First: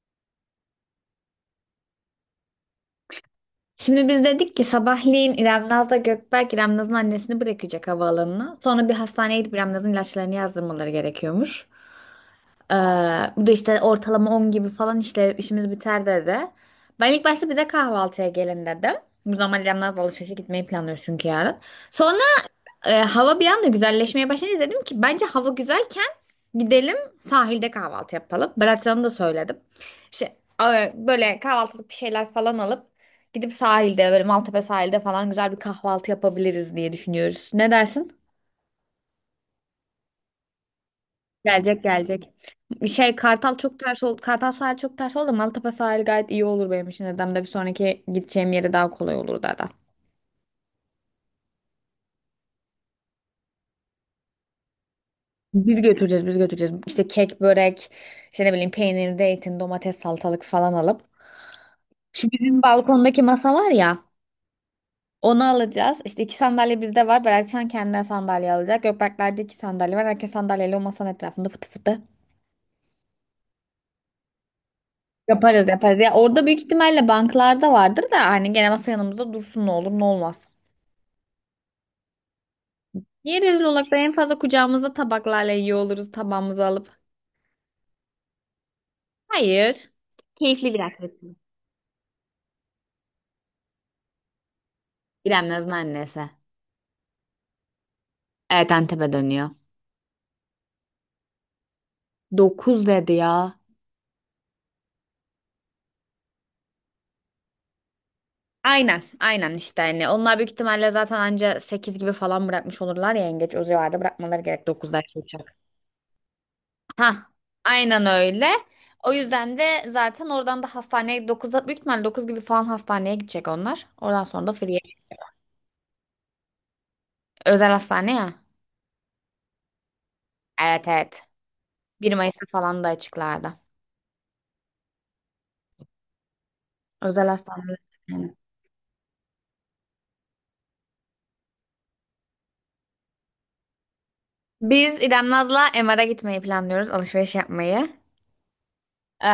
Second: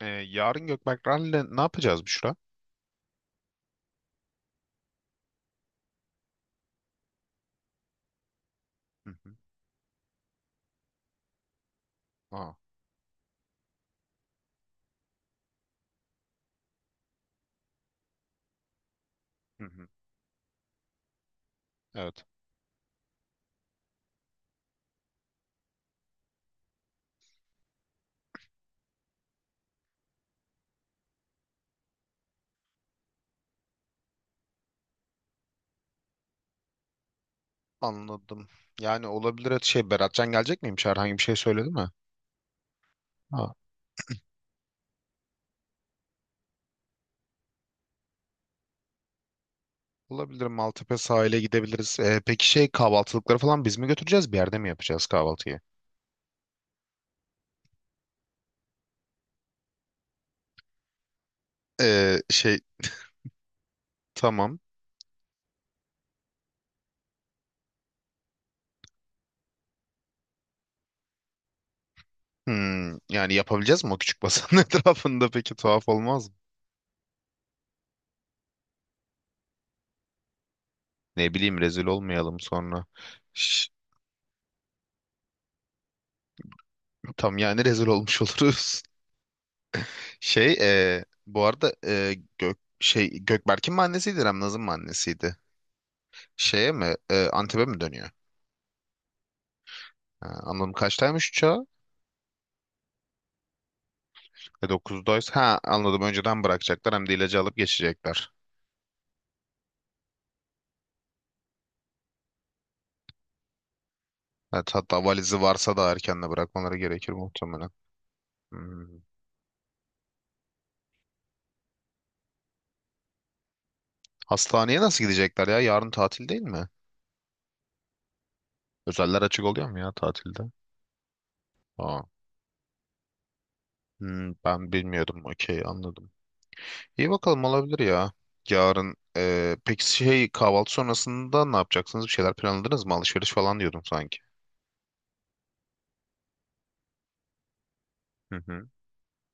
Yarın Gökberk Rally'le ne yapacağız, Büşra? Şimdi biz dedik ki sabahleyin İrem Naz'la Gökberk İrem Naz'ın annesini bırakacak havaalanına. Sonra bir Hı hı. hastaneye gidip İrem Naz'ın ilaçlarını yazdırmaları gerekiyormuş. Aa. Ee, bu da işte ortalama 10 gibi falan işte işimiz biter dedi. Ben ilk başta bize kahvaltıya gelin dedim. Bu normal Hı İrem'le hı. az alışverişe gitmeyi planlıyoruz çünkü yarın. Sonra Evet. Hava bir anda güzelleşmeye başladı. Dedim ki bence hava güzelken gidelim sahilde kahvaltı yapalım. Beratcan'a da söyledim. İşte böyle kahvaltılık bir şeyler falan alıp gidip sahilde böyle Maltepe sahilde falan güzel bir kahvaltı yapabiliriz diye düşünüyoruz. Ne dersin? Anladım. Yani olabilir, Beratcan gelecek miymiş? Herhangi bir şey söyledi Gelecek mi? gelecek. Şey Ha. Kartal çok ters oldu. Kartal sahil çok ters oldu. Maltepe sahil gayet iyi olur benim için. Dedem de bir sonraki gideceğim yere daha kolay olur da. Olabilir, Maltepe sahile gidebiliriz. Peki, kahvaltılıkları falan biz mi götüreceğiz? Bir yerde mi yapacağız kahvaltıyı? Biz götüreceğiz biz götüreceğiz. İşte kek, börek, işte ne bileyim peynir, zeytin, domates, salatalık falan alıp. Ee, Şu şey bizim balkondaki masa var ya tamam. onu alacağız. İşte iki sandalye bizde var. Beratcan kendine sandalye alacak. Gökberkler'de iki sandalye var. Herkes sandalyeyle o masanın etrafında fıtı fıtı. Hmm, yani yapabileceğiz mi o küçük basanın etrafında, peki Yaparız tuhaf yaparız. Ya olmaz mı? orada büyük ihtimalle banklarda vardır da hani gene masa yanımızda dursun ne olur ne olmaz. Ne bileyim, rezil olmayalım sonra. Niye rezil Şş, olarak da en fazla kucağımızda tabaklarla yiyor oluruz tabağımızı alıp? tam yani rezil olmuş oluruz. Hayır. Şey Keyifli bir e, aktivite. bu arada, Gökberk'in mi annesiydi, Remnaz'ın mı annesiydi? İrem Naz'ın annesi. Antep'e mi dönüyor? Evet, Antep'e dönüyor. Ha, anladım, kaçtaymış uçağı? 9 dedi ya. 9'daysa ha anladım, önceden bırakacaklar, hem de ilacı alıp geçecekler. Aynen, aynen işte hani onlar büyük ihtimalle zaten anca 8 gibi falan bırakmış olurlar ya yengeç o civarda bırakmaları gerek Evet, 9'da hatta işte valizi uçak. varsa da erken de bırakmaları gerekir Ha, muhtemelen. aynen öyle. Hmm. O yüzden de zaten oradan da hastaneye 9'da büyük ihtimalle 9 gibi falan hastaneye gidecek onlar. Oradan sonra da free. Hastaneye nasıl gidecekler ya? Yarın tatil değil mi? Özel hastane ya. Özeller açık oluyor mu ya tatilde? Evet, evet. Aa. Bir Mayıs'ta falan da açıklardı. Hmm, ben bilmiyordum. Okey, anladım. İyi Özel bakalım, hastaneler. olabilir ya. Yani. Yarın peki, kahvaltı sonrasında ne yapacaksınız? Bir şeyler planladınız mı? Alışveriş falan diyordum sanki. Biz İrem Naz'la MR'a gitmeyi planlıyoruz. Alışveriş yapmayı. Hı hı. Ee,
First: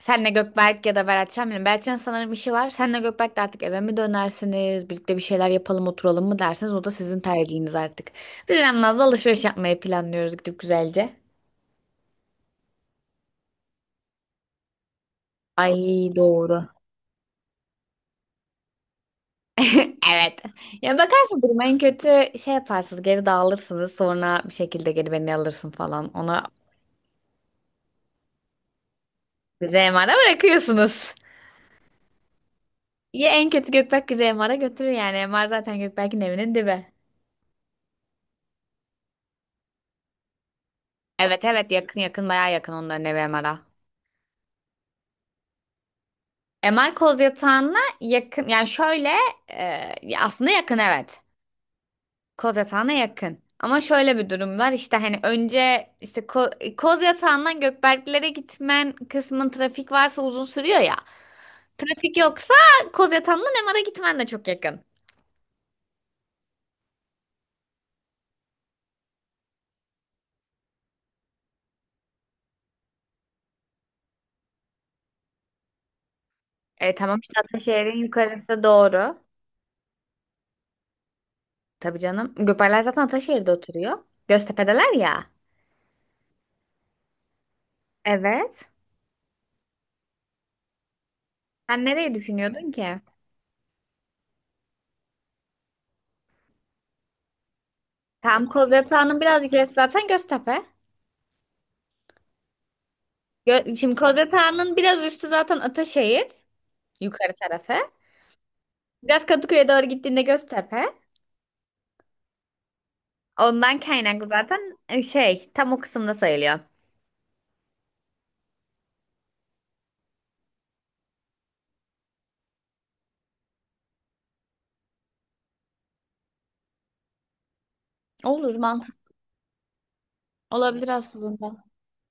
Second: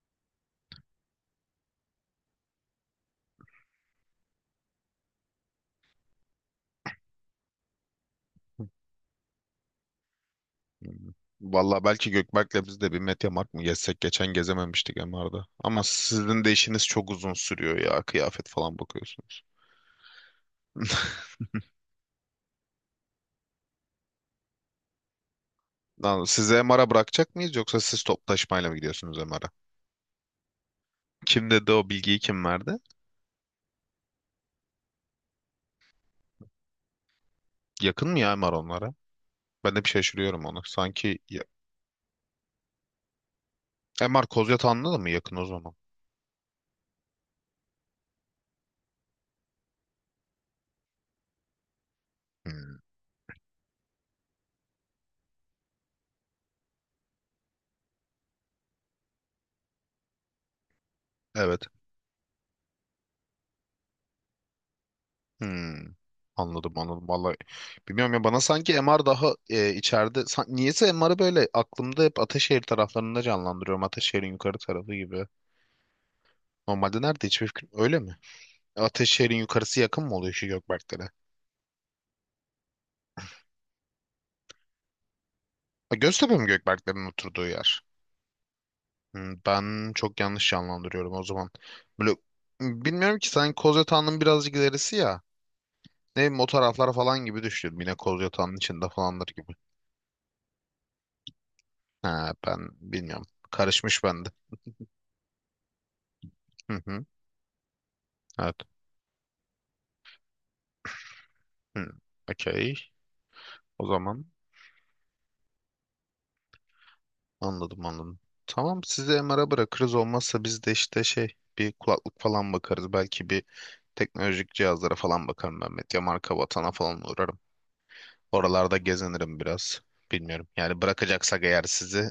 senle Gökberk ya da Beratcan bilmiyorum. Beratcan sanırım işi var. Senle Gökberk de artık eve mi dönersiniz? Birlikte bir şeyler yapalım oturalım mı dersiniz? O da sizin tercihiniz artık. Biz İrem Naz'la alışveriş yapmayı planlıyoruz gidip Hı. güzelce. Vallahi belki Gökberk'le biz de bir Mediamarkt mı gezsek? Geçen gezememiştik MR'da. Ama Ay, sizin de doğru. işiniz çok uzun sürüyor ya. Kıyafet falan bakıyorsunuz. Evet. Yani bakarsın duruma en kötü şey yaparsınız. Geri dağılırsınız. Sonra bir şekilde geri beni alırsın falan. Lan, Ona sizi MR'a bırakacak mıyız, yoksa siz toplu taşımayla mı gidiyorsunuz MR'a? bize MR'a bırakıyorsunuz. Kim dedi o bilgiyi, kim verdi? Ya en kötü Gökberk bizi MR'a götürür yani. MR zaten Gökberk'in evinin dibi. Yakın mı ya MR onlara? Ben de bir şaşırıyorum onu. Sanki ya, Evet, evet, yakın yakın, bayağı yakın onların evi Emara. MR Kozyatağı'nda da mı yakın o zaman? MR koz yatağına yakın yani şöyle e, ya aslında yakın, evet. Koz Hmm, yatağına yakın. Ama şöyle bir durum var işte hani önce işte koz yatağından Gökberklere gitmen kısmın trafik varsa uzun sürüyor ya. evet. Trafik yoksa koz yatağından MR'a gitmen de çok yakın. Hmm, anladım anladım. Vallahi bilmiyorum ya, bana sanki MR daha içeride. Niyeyse MR'ı böyle aklımda hep Ataşehir taraflarında canlandırıyorum. Ataşehir'in yukarı tarafı gibi. E Normalde tamam nerede, işte hiçbir fikrim Ataşehir'in öyle mi? yukarısı. Yukarısı doğru. Ataşehir'in yukarısı yakın mı oluyor şu Gökberklere? Tabii canım. Gökberkler zaten Ataşehir'de oturuyor. Göztepe'deler ya. Ha, Göztepe mi Gökberklerin oturduğu yer? Evet. Hmm, ben çok yanlış canlandırıyorum o zaman. Sen nereye Böyle düşünüyordun ki? bilmiyorum ki, sanki Kozyatağı'nın birazcık ilerisi ya. Ne bileyim, o taraflar falan gibi düşünüyorum. Yine Tam Kozyatağı'nın içinde Kozyalı Ağa'nın falandır birazcık gibi. gerisi zaten Göztepe. Ha, ben bilmiyorum. Şimdi Karışmış bende. Kozyalı Ağa'nın biraz üstü zaten Ataşehir. Yukarı tarafı. Evet. Biraz Kadıköy'e doğru gittiğinde Göztepe. Hmm. Okey. Ondan O zaman kaynaklı zaten şey tam o kısımda sayılıyor. anladım, anladım. Tamam, sizi MR'a bırakırız olmazsa, biz de işte bir kulaklık falan bakarız. Belki bir teknolojik cihazlara falan bakarım ben. Medya marka vatana falan uğrarım. Olur, Oralarda mantık gezinirim biraz. Bilmiyorum. Yani olabilir bırakacaksak eğer aslında. sizi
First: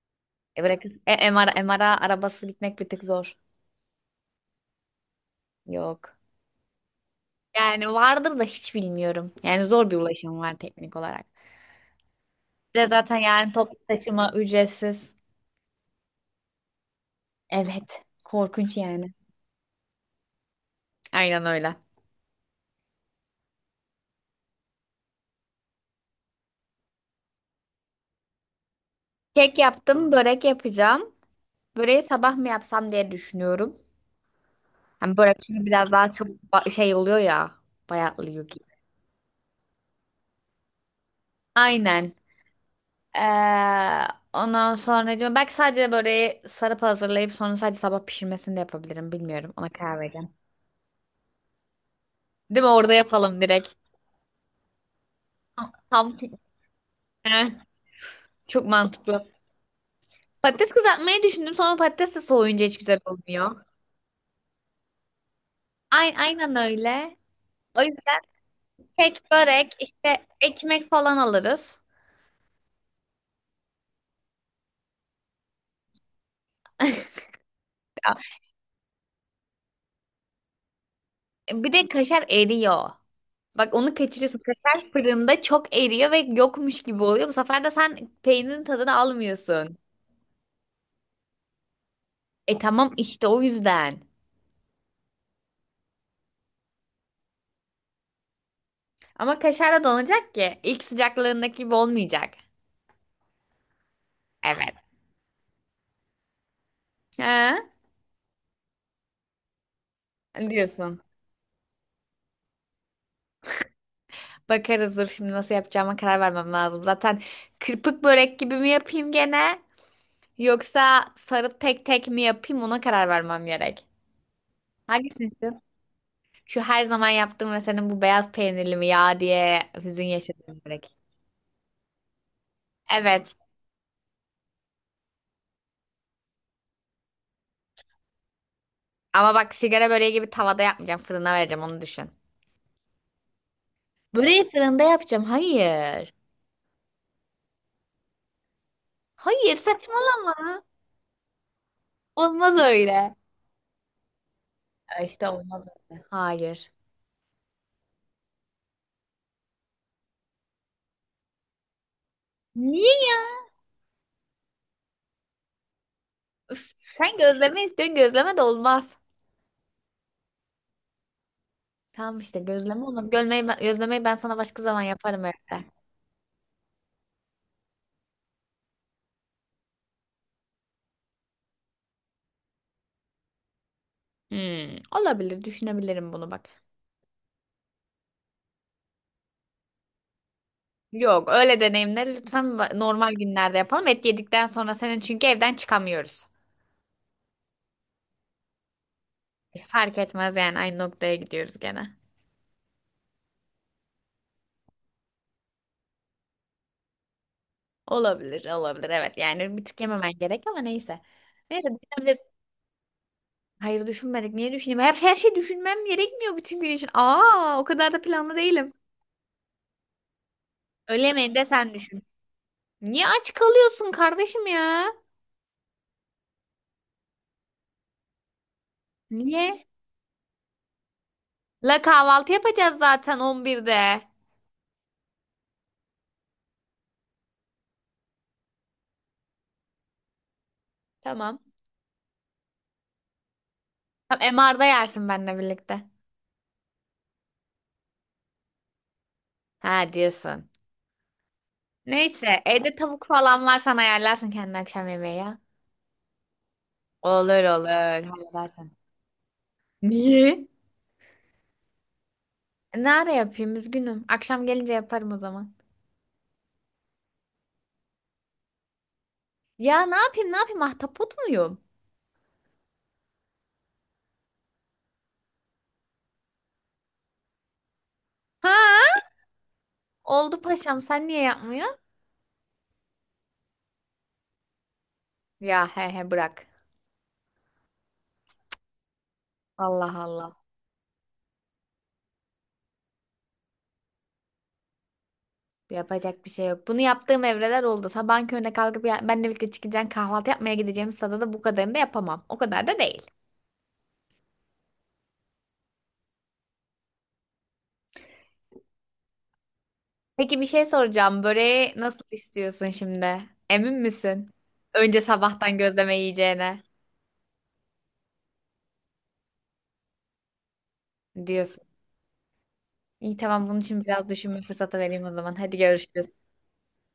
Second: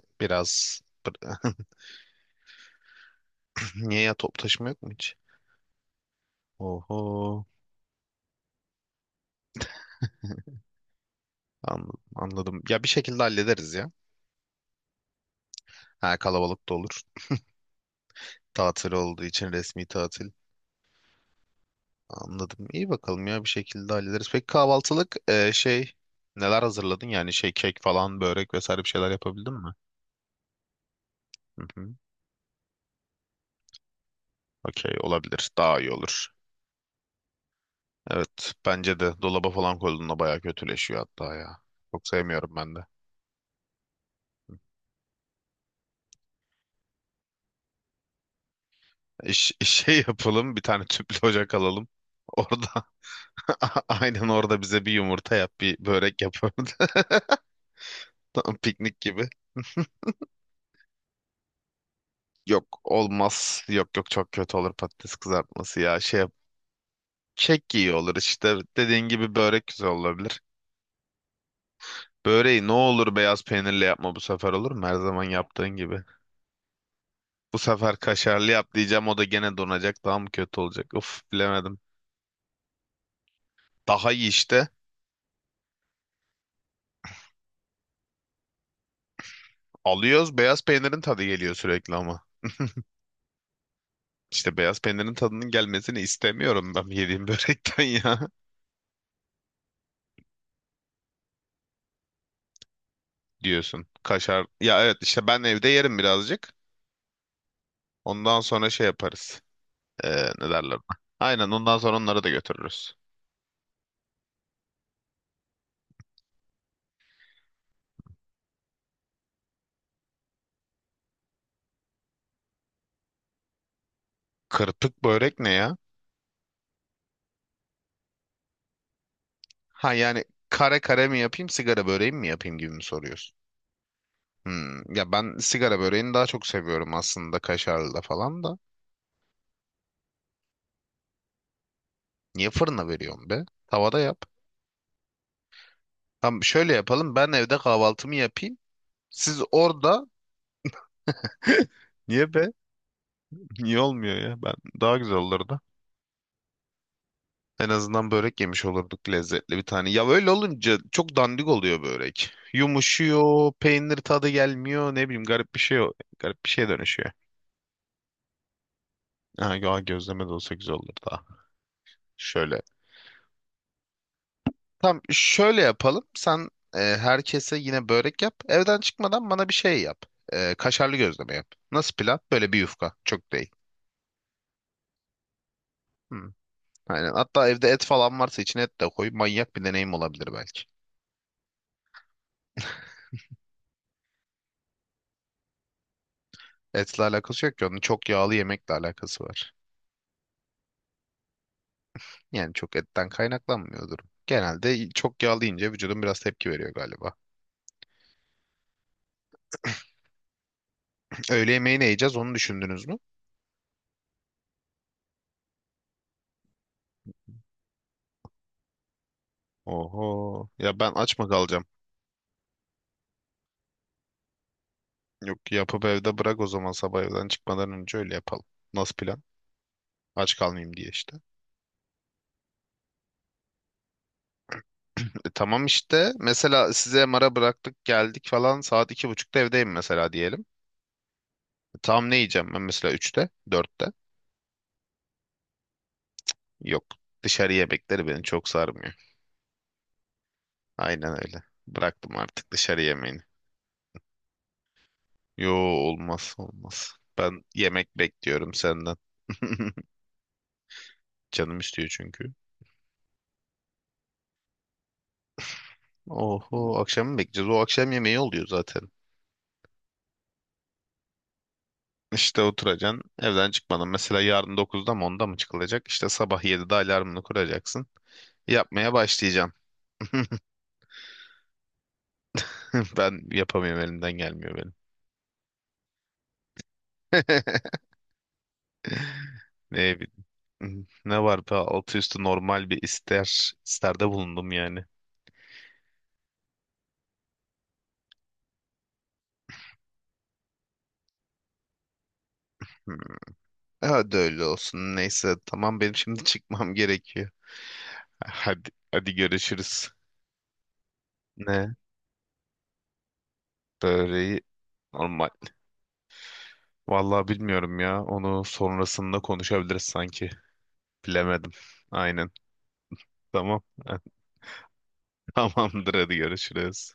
E biraz. bırak MR, MR'a arabası gitmek bir tık zor. Niye ya, top taşıma yok mu hiç? Yok. Oho. Yani vardır da hiç bilmiyorum. Yani zor bir ulaşım var teknik olarak. Anladım, anladım. Ya Ve bir zaten şekilde yani hallederiz toplu ya. taşıma ücretsiz. Ha, kalabalık da olur. Evet. Korkunç Tatil yani. olduğu için, resmi tatil. Aynen öyle. Anladım. İyi bakalım ya, bir şekilde hallederiz. Peki kahvaltılık neler hazırladın? Yani kek falan, börek vesaire, bir şeyler yapabildin Kek mi? yaptım, börek yapacağım. Hı hı. Böreği sabah mı yapsam diye düşünüyorum. Okey, Hani börek olabilir. çünkü Daha iyi biraz daha olur. çok şey oluyor ya. Bayatlıyor Evet, gibi. bence de dolaba falan koyduğunda bayağı kötüleşiyor hatta ya. Çok Aynen. sevmiyorum ben de. Ee, ondan sonra diyorum, belki sadece böreği sarıp hazırlayıp sonra sadece sabah pişirmesini de yapabilirim. Bilmiyorum. Ona şey karar vereceğim. yapalım bir tane tüplü ocak alalım. Değil Orada mi? Orada yapalım direkt. aynen, orada bize bir yumurta yap, Tam bir tam- börek yap orada. Heh, Tam çok piknik mantıklı. gibi. Patates kızartmayı düşündüm. Sonra patates de soğuyunca hiç Yok, güzel olmaz. olmuyor. Yok yok, çok kötü olur patates kızartması ya. Şey Aynen öyle. Kek O iyi olur, yüzden işte dediğin kek, gibi börek börek, güzel işte olabilir. ekmek falan alırız. Böreği ne olur beyaz peynirle yapma bu sefer, olur mu? Her zaman yaptığın gibi. Bu sefer Ya, kaşarlı yap diyeceğim, o da gene donacak, daha mı kötü olacak? Uf, bir bilemedim. de kaşar eriyor. Bak onu Daha iyi kaçırıyorsun. işte. Kaşar fırında çok eriyor ve yokmuş gibi oluyor. Bu sefer de sen peynirin tadını almıyorsun. Alıyoruz, beyaz peynirin tadı geliyor sürekli ama. E tamam işte o yüzden. İşte beyaz peynirin tadının gelmesini istemiyorum ben yediğim börekten ya Ama kaşar da donacak ki. İlk sıcaklığındaki gibi olmayacak. diyorsun. Kaşar Evet. ya, evet, işte ben evde yerim birazcık. Ha? Ondan sonra şey yaparız. Ee, ne derler? Diyorsun. Aynen, ondan sonra onları da götürürüz. Bakarız, dur şimdi nasıl yapacağıma karar vermem lazım. Zaten kırpık börek gibi mi yapayım gene? Yoksa sarıp tek tek mi yapayım, ona karar vermem gerek. Kırpık Hangisini börek ne istiyorsun? ya? Şu her zaman yaptığım ve senin bu beyaz peynirli mi ya diye Ha hüzün yani, yaşadığım kare börek. kare mi yapayım, sigara böreği mi yapayım gibi mi Evet. soruyorsun? Hmm, ya ben sigara böreğini daha çok seviyorum aslında, kaşarlı da falan da. Ama bak sigara böreği gibi tavada yapmayacağım. Fırına vereceğim, onu düşün. Niye fırına veriyorsun be? Tavada yap. Böreği fırında yapacağım. Hayır. Tamam, şöyle yapalım, ben evde kahvaltımı yapayım. Siz Hayır, orada. saçmalama. Niye be? Olmaz öyle. Ya, Niye olmuyor ya? Ben daha güzel İşte olurdu. olmaz öyle. Hayır. En azından börek yemiş olurduk, lezzetli bir tane. Ya öyle olunca çok dandik oluyor börek. Niye ya? Yumuşuyor, peynir tadı gelmiyor, ne bileyim garip bir şey, garip bir şeye Üf, dönüşüyor. sen gözleme istiyorsun. Gözleme de olmaz. Ha, ya gözleme de olsa güzel olurdu. Tamam işte Şöyle. gözleme olmaz. Gölmeyi ben, gözlemeyi ben sana başka zaman Tam yaparım şöyle evde. yapalım. Sen herkese yine börek yap. Evden çıkmadan bana bir şey yap. Kaşarlı gözleme yap. Nasıl plan? Böyle bir yufka. Çok değil. Hmm, olabilir, düşünebilirim bunu Hmm. bak. Aynen. Hatta evde et falan varsa, içine et de koy. Manyak bir deneyim olabilir belki. Yok, öyle deneyimleri lütfen normal günlerde yapalım. Et yedikten sonra senin çünkü evden çıkamıyoruz. Etle alakası yok ki. Onun çok yağlı yemekle alakası var. Fark etmez yani aynı noktaya gidiyoruz gene. Yani çok etten kaynaklanmıyor durum. Genelde çok yağlı yiyince vücudun biraz tepki veriyor galiba. Olabilir, olabilir. Evet yani bir tık yememen gerek ama neyse. Öğle Neyse yemeği ne yiyeceğiz, düşünebiliriz. onu düşündünüz mü? Hayır düşünmedik. Niye düşüneyim? Hep her şey düşünmem gerekmiyor bütün gün için. Aa, o kadar da planlı değilim. Oho. Ya ben Öğle aç mı yemeğini de kalacağım? sen düşün. Niye aç kalıyorsun kardeşim ya? Yok, yapıp evde bırak o zaman, sabah evden çıkmadan önce öyle yapalım. Nasıl plan? Niye? Aç kalmayayım diye işte. La kahvaltı yapacağız zaten 11'de. Tamam işte, mesela size mara bıraktık geldik falan, saat iki buçukta evdeyim mesela diyelim. Tamam. Tam ne yiyeceğim ben, mesela üçte dörtte? Tam MR'da yersin benimle birlikte. Yok, dışarı yemekleri beni çok sarmıyor. Ha diyorsun. Aynen öyle. Bıraktım Neyse artık evde dışarı tavuk yemeğini. falan var sen ayarlarsın kendi akşam yemeği ya. Yo, olmaz olmaz. Ben Olur yemek olur bekliyorum halledersin. senden. Niye? Canım istiyor çünkü. Ne ara yapayım, üzgünüm. Akşam gelince yaparım o zaman. Oho, akşam mı bekleyeceğiz? O akşam yemeği oluyor zaten. Ya ne yapayım ne yapayım, ahtapot muyum? İşte oturacaksın. Evden çıkmadan. Mesela yarın 9'da mı 10'da mı çıkılacak? İşte sabah 7'de alarmını kuracaksın. Yapmaya Ha? başlayacağım. Oldu paşam, sen niye yapmıyorsun? Ben yapamıyorum, elimden gelmiyor benim. Ya he he bırak. Allah Ne, Allah. ne var be, altı üstü normal bir ister isterde bulundum yani. Yapacak bir şey yok. Bunu yaptığım evreler oldu. Sabahın körüne kalkıp ya, benle birlikte çıkacaksın kahvaltı yapmaya gideceğimiz sırada da bu kadarını da yapamam. O kadar da Hmm, değil. hadi öyle olsun. Neyse tamam, benim şimdi çıkmam gerekiyor. Hadi hadi, görüşürüz. Peki bir şey soracağım. Böreği Ne? nasıl istiyorsun şimdi? Emin misin? Böreği Önce normal. sabahtan gözleme yiyeceğine Vallahi bilmiyorum ya. Onu sonrasında konuşabiliriz sanki. Bilemedim. diyorsun. Aynen. İyi tamam, bunun Tamam. için biraz düşünme fırsatı vereyim o zaman. Hadi Tamamdır, hadi görüşürüz. görüşürüz.